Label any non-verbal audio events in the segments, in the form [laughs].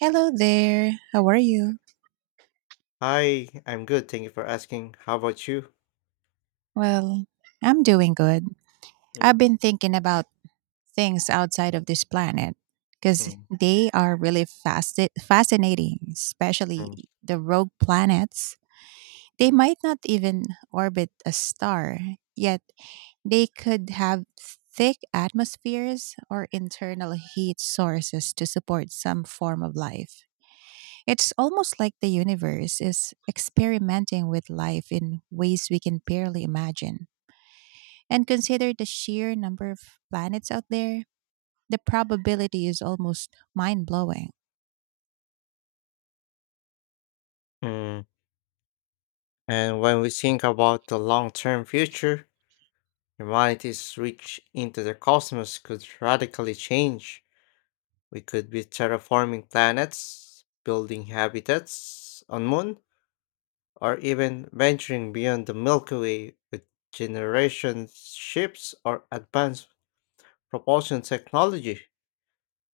Hello there. How are you? Hi, I'm good. Thank you for asking. How about you? Well, I'm doing good. I've Mm, been thinking about things outside of this planet because mm, they are really fascinating, especially mm, the rogue planets. They mm, might not even orbit a star, yet they could have thick atmospheres or internal heat sources to support some form of life. It's almost like the universe is experimenting with life in ways we can barely imagine. And consider the sheer number of planets out there, the probability is almost mind blowing. mm. And when we think about the long-term future, humanity's reach into the cosmos could radically change. We could be terraforming planets, building habitats on moon, or even venturing beyond the Milky Way with generation ships or advanced propulsion technology.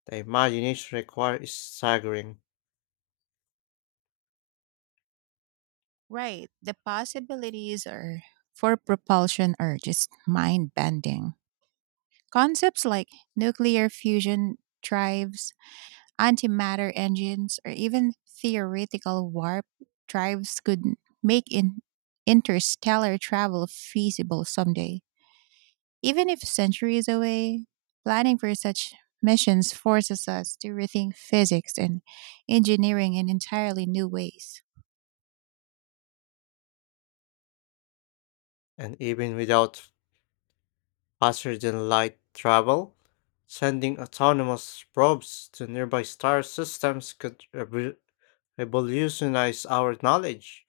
The imagination required is staggering, Right. The possibilities are for propulsion are just mind bending. Concepts like nuclear fusion drives, antimatter engines, or even theoretical warp drives could make interstellar travel feasible someday. Even if centuries away, planning for such missions forces us to rethink physics and engineering in entirely new ways. and even without faster than light travel, sending autonomous probes to nearby star systems could revolutionize our knowledge.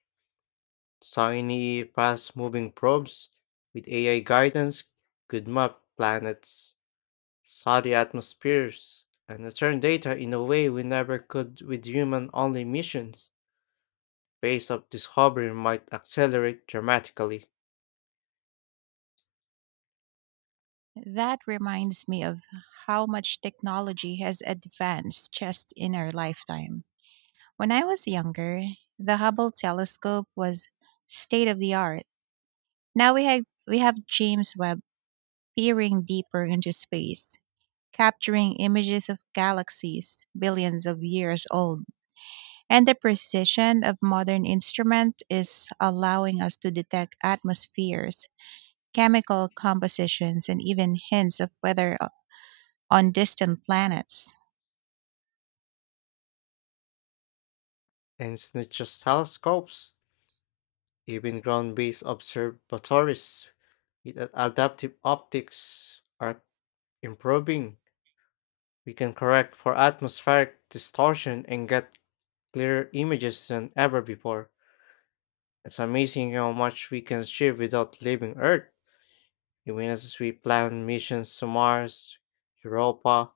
Tiny, fast moving probes with AI guidance could map planets, study atmospheres, and return data in a way we never could with human only missions. Pace of discovery might accelerate dramatically. That reminds me of how much technology has advanced just in our lifetime. When I was younger, the Hubble telescope was state of the art. Now we have James Webb peering deeper into space, capturing images of galaxies billions of years old. And the precision of modern instrument is allowing us to detect atmospheres, chemical compositions and even hints of weather on distant planets. And it's not just telescopes, even ground based observatories with adaptive optics are improving, we can correct for atmospheric distortion and get clearer images than ever before. It's amazing how much we can achieve without leaving Earth, even as we plan missions to Mars, Europa,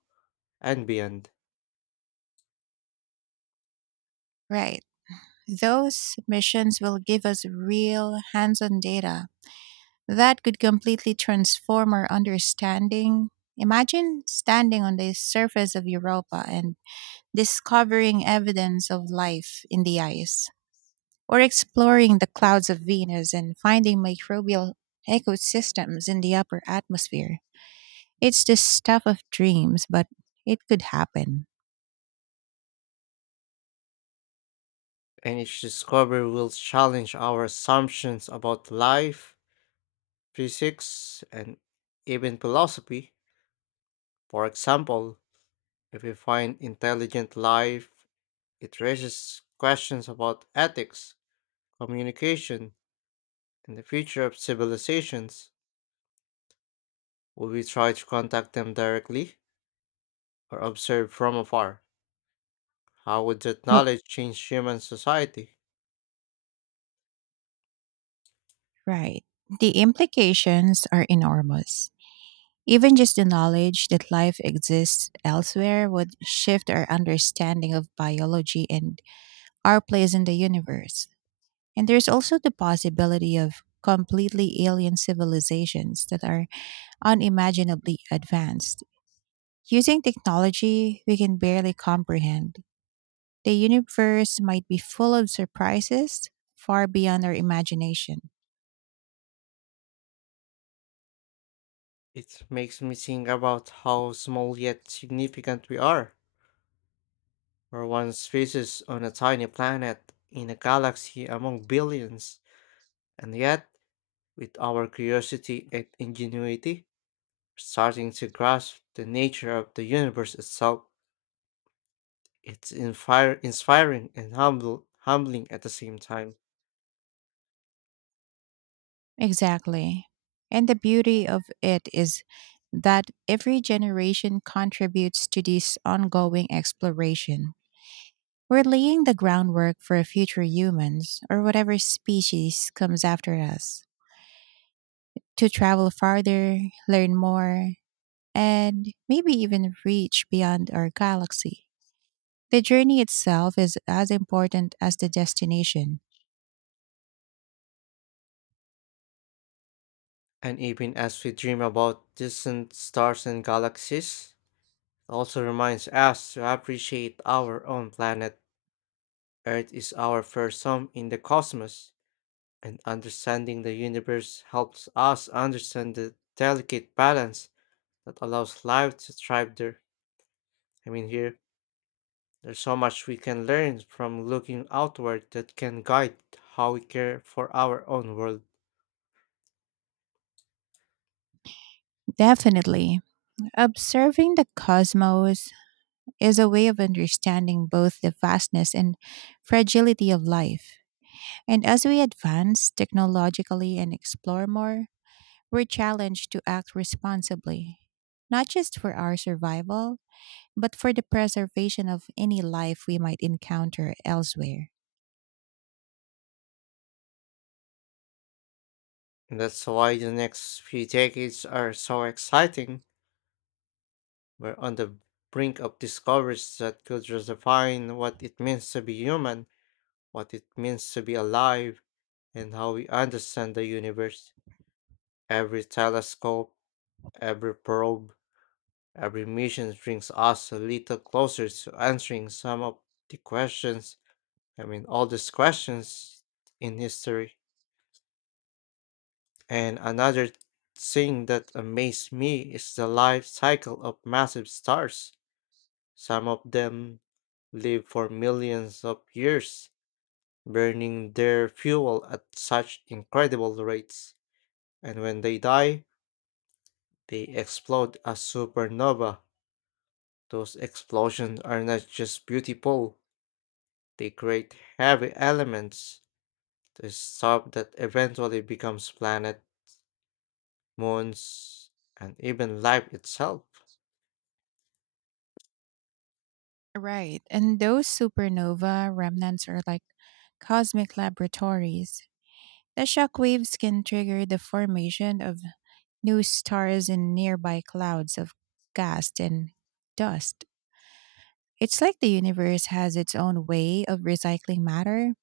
and beyond. Right. Those missions will give us real hands-on data that could completely transform our understanding. Imagine standing on the surface of Europa and discovering evidence of life in the ice, or exploring the clouds of Venus and finding microbial ecosystems in the upper atmosphere. It's the stuff of dreams, but it could happen. And each discovery will challenge our assumptions about life, physics, and even philosophy. For example, if we find intelligent life, it raises questions about ethics, communication, and the future of civilizations. Would we try to contact them directly or observe from afar? How would that Well, knowledge change human society? right. The implications are enormous. Even just the knowledge that life exists elsewhere would shift our understanding of biology and our place in the universe. And there's also the possibility of completely alien civilizations that are unimaginably advanced. Using technology we can barely comprehend, the universe might be full of surprises far beyond our imagination. It makes me think about how small yet significant we are. We're one species on a tiny planet in a galaxy among billions, and yet, with our curiosity and ingenuity, we're starting to grasp the nature of the universe itself. It's inspiring and humbling at the same time. Exactly. And the beauty of it is that every generation contributes to this ongoing exploration. We're laying the groundwork for future humans, or whatever species comes after us, to travel farther, learn more, and maybe even reach beyond our galaxy. The journey itself is as important as the destination. And even as we dream about distant stars and galaxies, it also reminds us to appreciate our own planet. Earth is our first home in the cosmos, and understanding the universe helps us understand the delicate balance that allows life to thrive there. I mean, here, there's so much we can learn from looking outward that can guide how we care for our own world. Definitely. Observing the cosmos is a way of understanding both the vastness and fragility of life. And as we advance technologically and explore more, we're challenged to act responsibly, not just for our survival, but for the preservation of any life we might encounter elsewhere. That's why the next few decades are so exciting. We're on the brink of discoveries that could redefine what it means to be human, what it means to be alive, and how we understand the universe. Every telescope, every probe, every mission brings us a little closer to answering some of the questions, I mean, all these questions in history. And another thing that amazed me is the life cycle of massive stars. Some of them live for millions of years, burning their fuel at such incredible rates. And when they die, they explode as supernova. Those explosions are not just beautiful, they create heavy elements, the stuff that eventually becomes planet, moons, and even life itself. Right. And those supernova remnants are like cosmic laboratories. The shock waves can trigger the formation of new stars in nearby clouds of gas and dust. It's like the universe has its own way of recycling matter,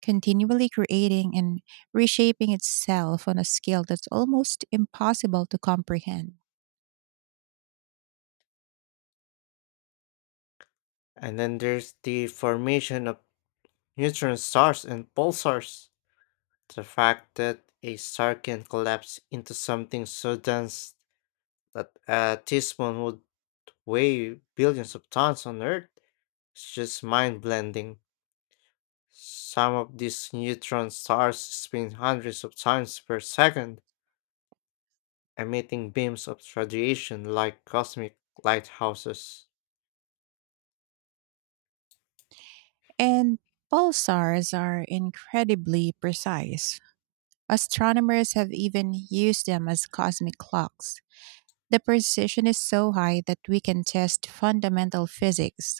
continually creating and reshaping itself on a scale that's almost impossible to comprehend. And then there's the formation of neutron stars and pulsars. The fact that a star can collapse into something so dense that a teaspoon would weigh billions of tons on Earth is just mind blending. Some of these neutron stars spin hundreds of times per second, emitting beams of radiation like cosmic lighthouses. And pulsars are incredibly precise. Astronomers have even used them as cosmic clocks. The precision is so high that we can test fundamental physics,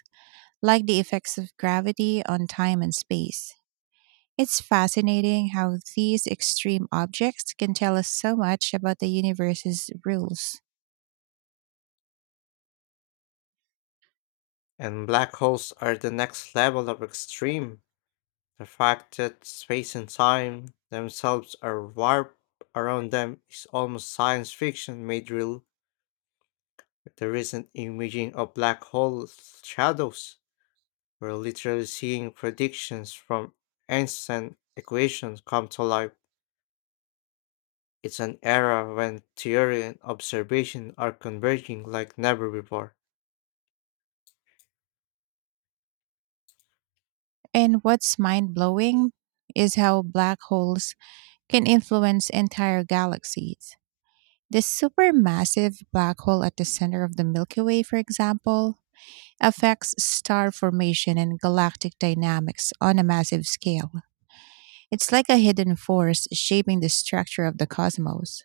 like the effects of gravity on time and space. It's fascinating how these extreme objects can tell us so much about the universe's rules. And black holes are the next level of extreme. The fact that space and time themselves are warped around them is almost science fiction made real. The recent imaging of black hole shadows, we're literally seeing predictions from ancient equations come to life. It's an era when theory and observation are converging like never before. And what's mind blowing is how black holes can influence entire galaxies. The supermassive black hole at the center of the Milky Way, for example, affects star formation and galactic dynamics on a massive scale. It's like a hidden force shaping the structure of the cosmos.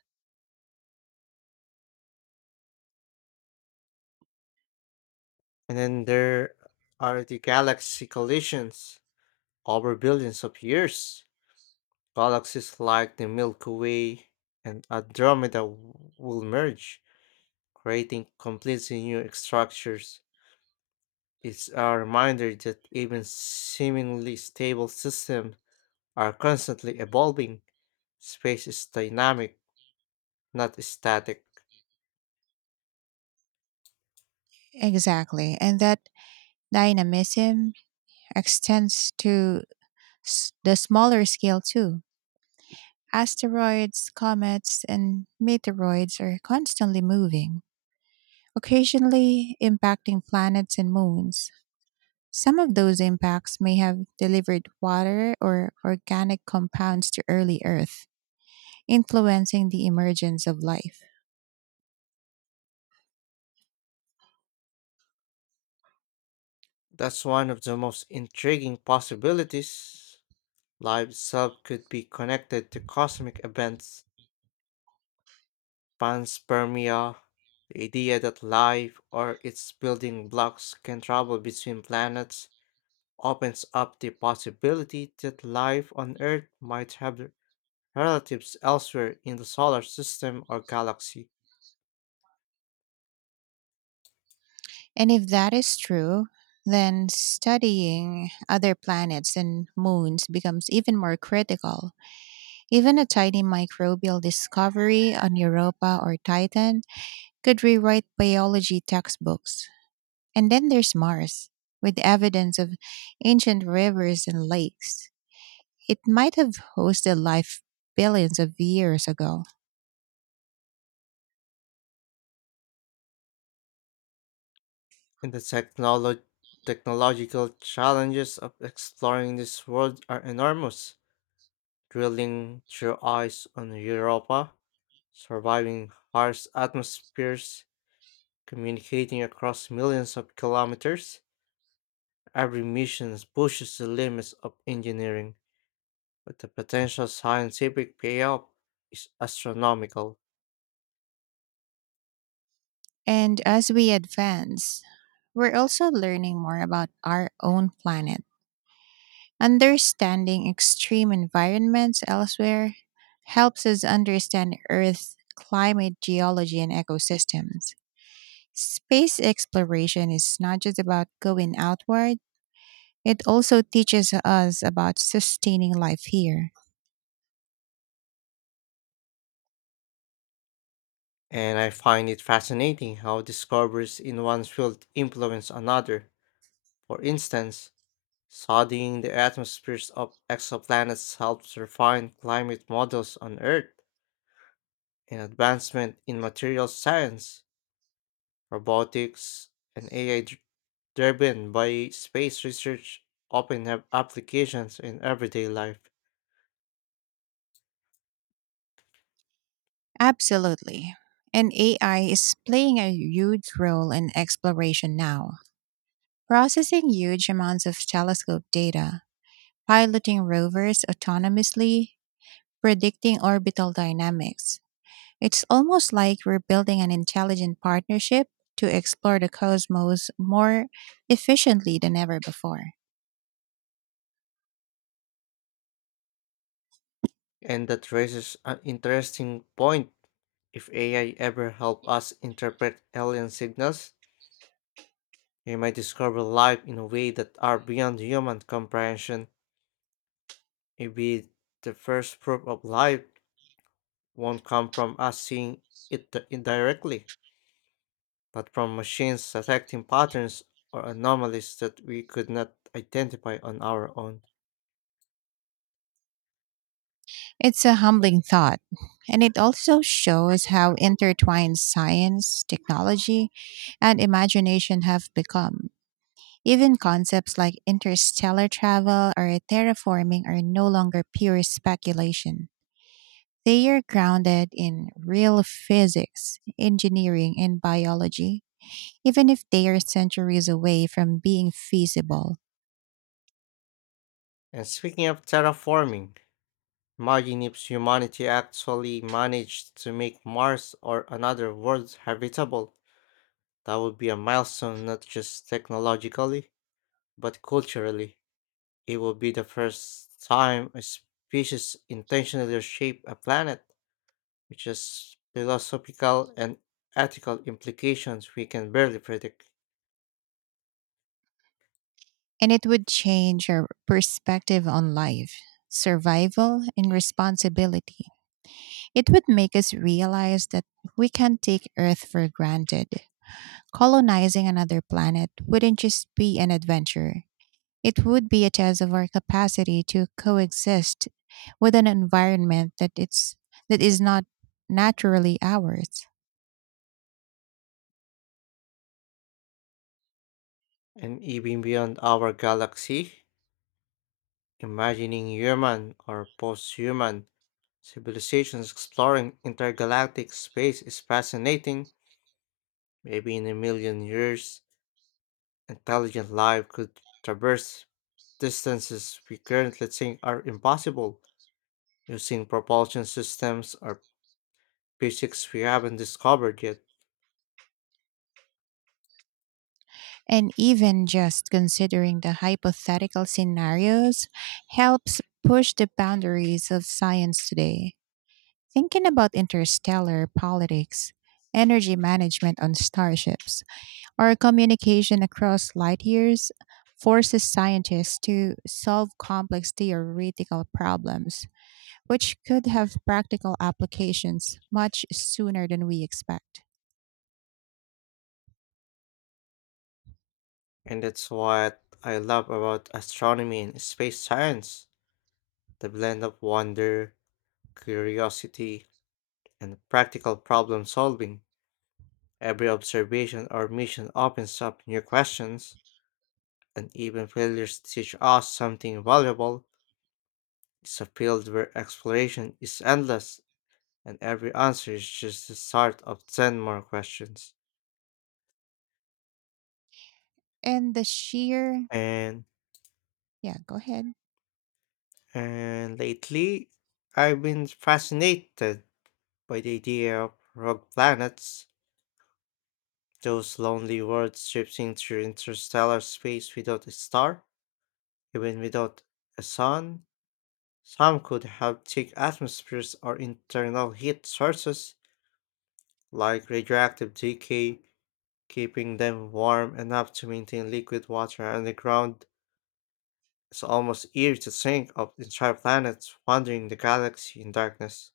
And then there are the galaxy collisions over billions of years. Galaxies like the Milky Way and Andromeda will merge, creating completely new structures. It's a reminder that even seemingly stable systems are constantly evolving. Space is dynamic, not static. Exactly. And that dynamism extends to the smaller scale too. Asteroids, comets, and meteoroids are constantly moving, occasionally impacting planets and moons. Some of those impacts may have delivered water or organic compounds to early Earth, influencing the emergence of life. That's one of the most intriguing possibilities. Life itself could be connected to cosmic events. Panspermia, the idea that life or its building blocks can travel between planets, opens up the possibility that life on Earth might have relatives elsewhere in the solar system or galaxy. And if that is true, then studying other planets and moons becomes even more critical. Even a tiny microbial discovery on Europa or Titan could rewrite biology textbooks. And then there's Mars, with evidence of ancient rivers and lakes. It might have hosted life billions of years ago. And the technological challenges of exploring this world are enormous. Drilling through ice on Europa, surviving harsh atmospheres, communicating across millions of kilometers, every mission pushes the limits of engineering, but the potential scientific payoff is astronomical. And as we advance, we're also learning more about our own planet. Understanding extreme environments elsewhere helps us understand Earth's climate, geology, and ecosystems. Space exploration is not just about going outward. It also teaches us about sustaining life here. And I find it fascinating how discoveries in one field influence another. For instance, studying the atmospheres of exoplanets helps refine climate models on Earth, and advancement in materials science, robotics, and AI driven by space research often have applications in everyday life. Absolutely. And AI is playing a huge role in exploration now, processing huge amounts of telescope data, piloting rovers autonomously, predicting orbital dynamics. It's almost like we're building an intelligent partnership to explore the cosmos more efficiently than ever before. And that raises an interesting point. If AI ever help us interpret alien signals, we might discover life in a way that are beyond human comprehension. Maybe the first proof of life won't come from us seeing it indirectly, but from machines detecting patterns or anomalies that we could not identify on our own. It's a humbling thought, and it also shows how intertwined science, technology, and imagination have become. Even concepts like interstellar travel or terraforming are no longer pure speculation. They are grounded in real physics, engineering, and biology, even if they are centuries away from being feasible. And speaking of terraforming, imagine if humanity actually managed to make Mars or another world habitable. That would be a milestone not just technologically, but culturally. It would be the first time a species intentionally shaped a planet, which has philosophical and ethical implications we can barely predict, And it would change our perspective on life, survival, and responsibility. It would make us realize that we can't take Earth for granted. Colonizing another planet wouldn't just be an adventure, it would be a test of our capacity to coexist with an environment that that is not naturally ours. and even beyond our galaxy. Imagining human or post human civilizations exploring intergalactic space is fascinating. Maybe in a million years, intelligent life could traverse distances we currently think are impossible using propulsion systems or physics we haven't discovered yet. And even just considering the hypothetical scenarios helps push the boundaries of science today. Thinking about interstellar politics, energy management on starships, our communication across light years forces scientists to solve complex theoretical problems, which could have practical applications much sooner than we expect. And that's what I love about astronomy and space science, the blend of wonder, curiosity, and practical problem solving. Every observation or mission opens up new questions, and even failures teach us something valuable. It's a field where exploration is endless, and every answer is just the start of 10 more questions. And the sheer, And, yeah, go ahead. and lately, I've been fascinated by the idea of rogue planets, those lonely worlds drifting through interstellar space without a star, even without a sun. Some could have thick atmospheres or internal heat sources, like radioactive decay, keeping them warm enough to maintain liquid water underground. It's almost eerie to think of entire planets wandering the galaxy in darkness.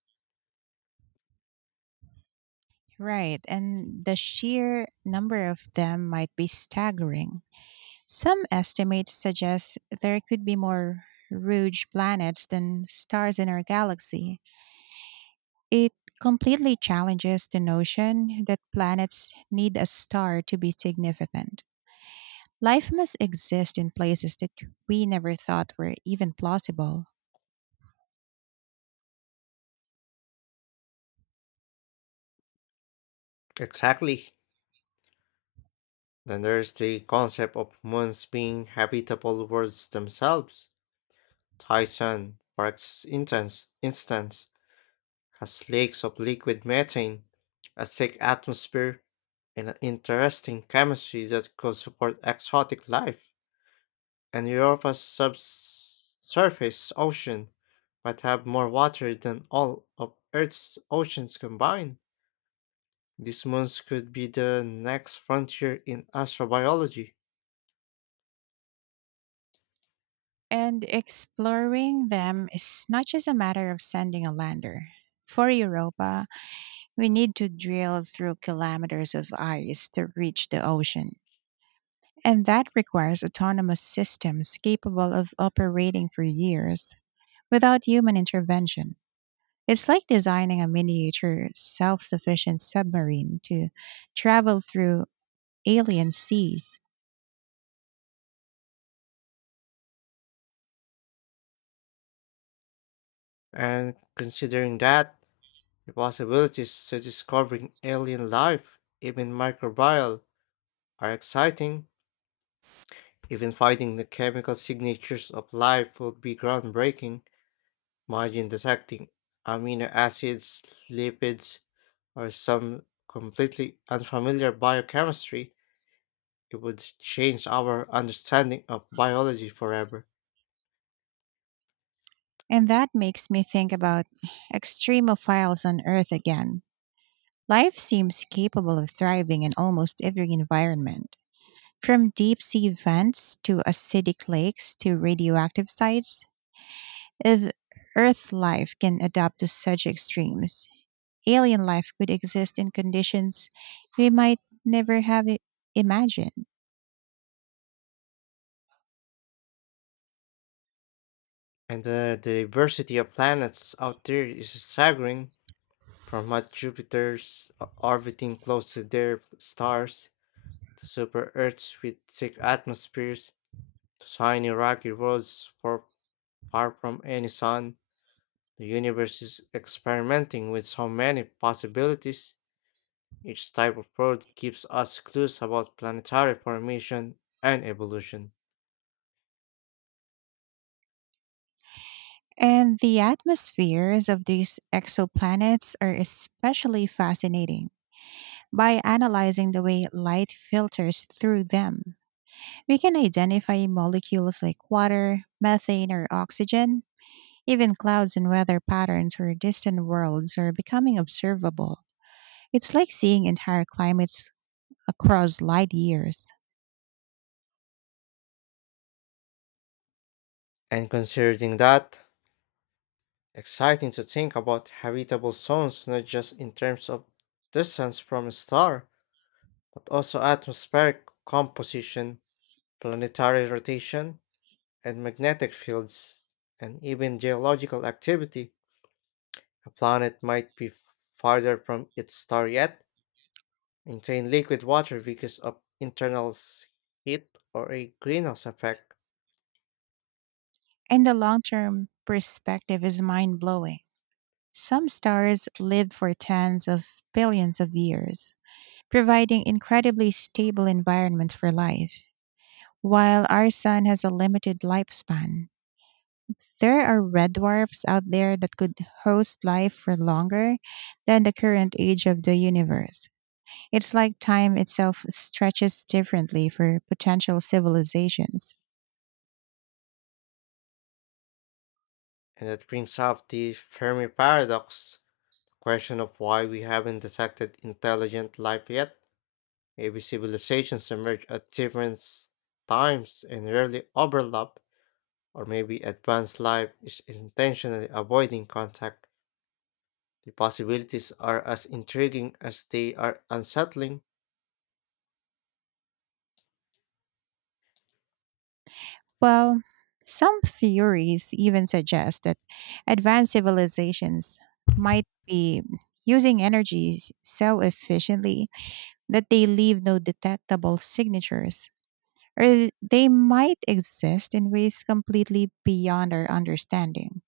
Right, and the sheer number of them might be staggering. Some estimates suggest there could be more rogue planets than stars in our galaxy. It completely challenges the notion that planets need a star to be significant. Life must exist in places that we never thought were even plausible. Exactly. Then there's the concept of moons being habitable worlds themselves. Tyson, for instance, has lakes of liquid methane, a thick atmosphere, and an interesting chemistry that could support exotic life. And Europa's subsurface ocean might have more water than all of Earth's oceans combined. These moons could be the next frontier in astrobiology. And exploring them is not just a matter of sending a lander. For Europa, we need to drill through kilometers of ice to reach the ocean. And that requires autonomous systems capable of operating for years without human intervention. It's like designing a miniature, self sufficient submarine to travel through alien seas. And considering that, the possibilities to discovering alien life, even microbial, are exciting. Even finding the chemical signatures of life would be groundbreaking. Imagine detecting amino acids, lipids, or some completely unfamiliar biochemistry. It would change our understanding of biology forever. And that makes me think about extremophiles on Earth again. Life seems capable of thriving in almost every environment, from deep sea vents to acidic lakes to radioactive sites. If Earth life can adapt to such extremes, alien life could exist in conditions we might never have imagined. And the diversity of planets out there is staggering, from what Jupiter's orbiting close to their stars, to super Earths with thick atmospheres, to tiny rocky worlds far from any sun, the universe is experimenting with so many possibilities. Each type of road gives us clues about planetary formation and evolution. And the atmospheres of these exoplanets are especially fascinating by analyzing the way light filters through them. We can identify molecules like water, methane, or oxygen. Even clouds and weather patterns for distant worlds are becoming observable. It's like seeing entire climates across light years. And considering that, exciting to think about habitable zones not just in terms of distance from a star, but also atmospheric composition, planetary rotation, and magnetic fields, and even geological activity. A planet might be farther from its star yet, maintain liquid water because of internal heat or a greenhouse effect, And the long term perspective is mind blowing. Some stars live for tens of billions of years, providing incredibly stable environments for life, while our sun has a limited lifespan. There are red dwarfs out there that could host life for longer than the current age of the universe. It's like time itself stretches differently for potential civilizations. and that brings up the Fermi paradox, the question of why we haven't detected intelligent life yet. Maybe civilizations emerge at different times and rarely overlap, or maybe advanced life is intentionally avoiding contact. The possibilities are as intriguing as they are unsettling. Well, some theories even suggest that advanced civilizations might be using so efficiently that they leave no detectable signatures, or they might exist in ways completely beyond our understanding.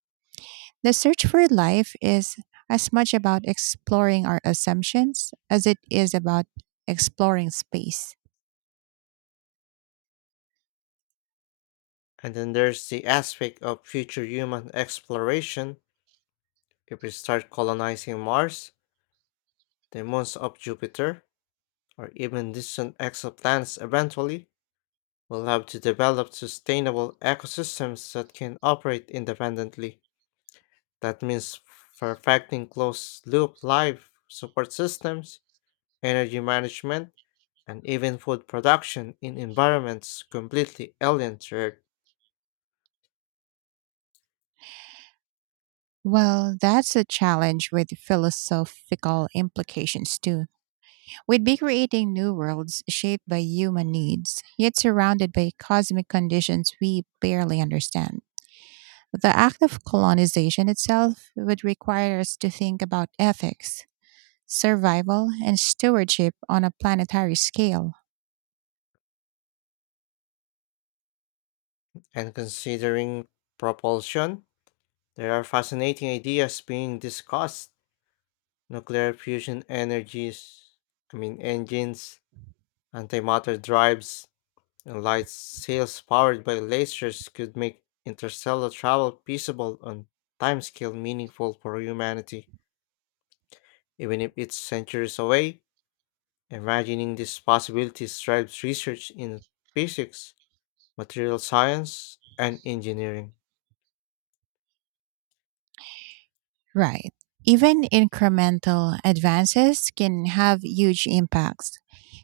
The search for life is as much about exploring our assumptions as it is about exploring space. And then there's the aspect of future human exploration. If we start colonizing Mars, the moons of Jupiter, or even distant exoplanets eventually, we'll have to develop sustainable ecosystems that can operate independently. That means perfecting closed loop life support systems, energy management, and even food production in environments completely alien to Earth. Well, that's a challenge with philosophical implications too. We'd be creating new worlds shaped by human needs, yet surrounded by cosmic conditions we barely understand. The act of colonization itself would require us to think about ethics, survival, and stewardship on a planetary scale. And considering propulsion, there are fascinating ideas being discussed, nuclear fusion energies, I mean engines, antimatter drives, and light sails powered by lasers could make interstellar travel feasible on timescale meaningful for humanity. Even if it's centuries away, imagining these possibilities drives research in physics, material science, and engineering. Right. Even incremental advances can have huge impacts.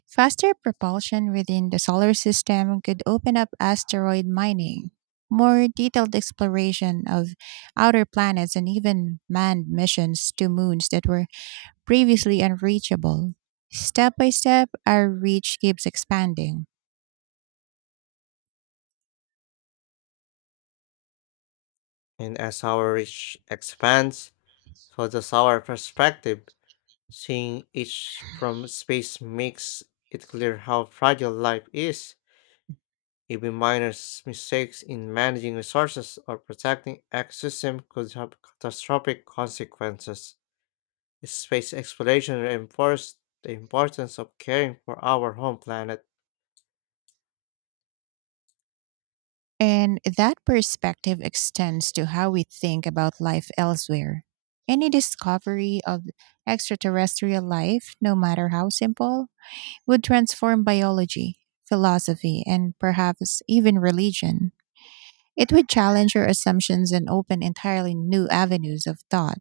Faster propulsion within the solar system could open up asteroid mining, more detailed exploration of outer planets, and even manned missions to moons that were previously unreachable. Step by step, our reach keeps expanding. And as our reach expands, so does our perspective. Seeing each from space makes it clear how fragile life is. Even minor mistakes in managing resources or protecting ecosystem could have catastrophic consequences. Space exploration reinforced the importance of caring for our home planet. And that perspective extends to how we think about life elsewhere. Any discovery of extraterrestrial life, no matter how simple, would transform biology, philosophy, and perhaps even religion. It would challenge your assumptions and open entirely new avenues of thought.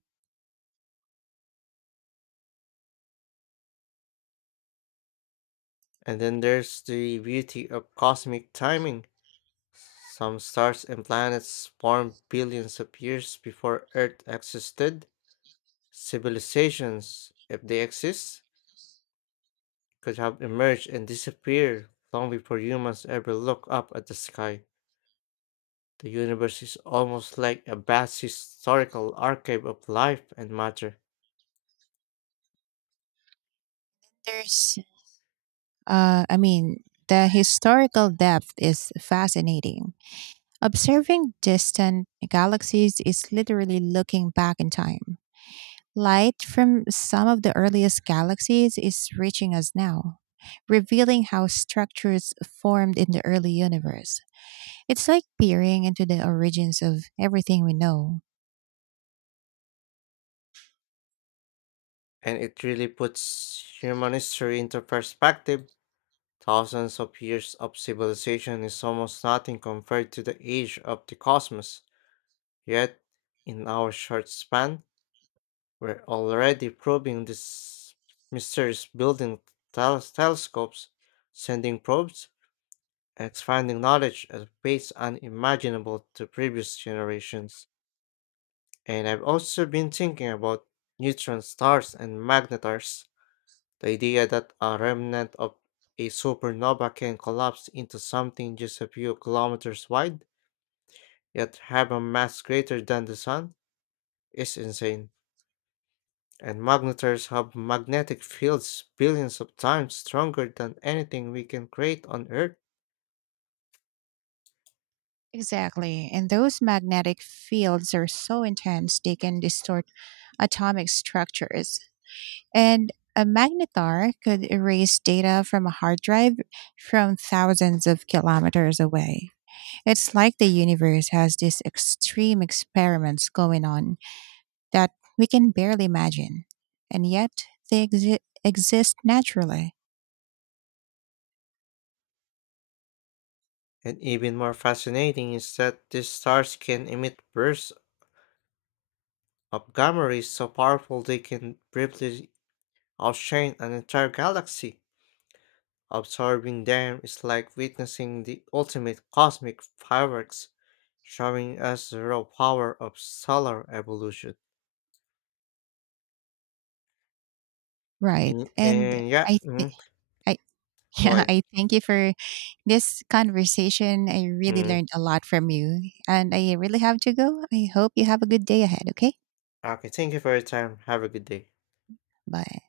And then there's the beauty of cosmic timing. Some stars and planets formed billions of years before Earth existed. Civilizations, if they exist, could have emerged and disappeared long before humans ever look up at the sky. The universe is almost like a vast historical archive of life and matter, There's, uh, I mean, the historical depth is fascinating. Observing distant galaxies is literally looking back in time. Light from some of the earliest galaxies is reaching us now, revealing how structures formed in the early universe. It's like peering into the origins of everything we know. and it really puts human history into perspective. Thousands of years of civilization is almost nothing compared to the age of the cosmos. Yet, in our short span, we're already probing this mysterious building telescopes, sending probes, expanding knowledge at pace unimaginable to previous generations. And I've also been thinking about neutron stars and magnetars, the idea that a remnant of a supernova can collapse into something just a few kilometers wide, yet have a mass greater than the sun, is insane. And magnetars have magnetic fields billions of times stronger than anything we can create on Earth. Exactly, and those magnetic fields are so intense they can distort atomic structures. And a magnetar could erase data from a hard drive from thousands of kilometers away. It's like the universe has these extreme experiments going on, that we can barely imagine. And yet they exist naturally. And even more fascinating is that these stars can emit bursts of gamma rays so powerful they can briefly outshine an entire galaxy. Observing them is like witnessing the ultimate cosmic fireworks, showing us the raw power of solar evolution. Right. And, And and yeah, I, th- I, [laughs] go yeah, ahead. I thank you for this conversation. I really Mm. learned a lot from you. And I really have to go. I hope you have a good day ahead. Okay. Okay, thank you for your time. Have a good day. Bye.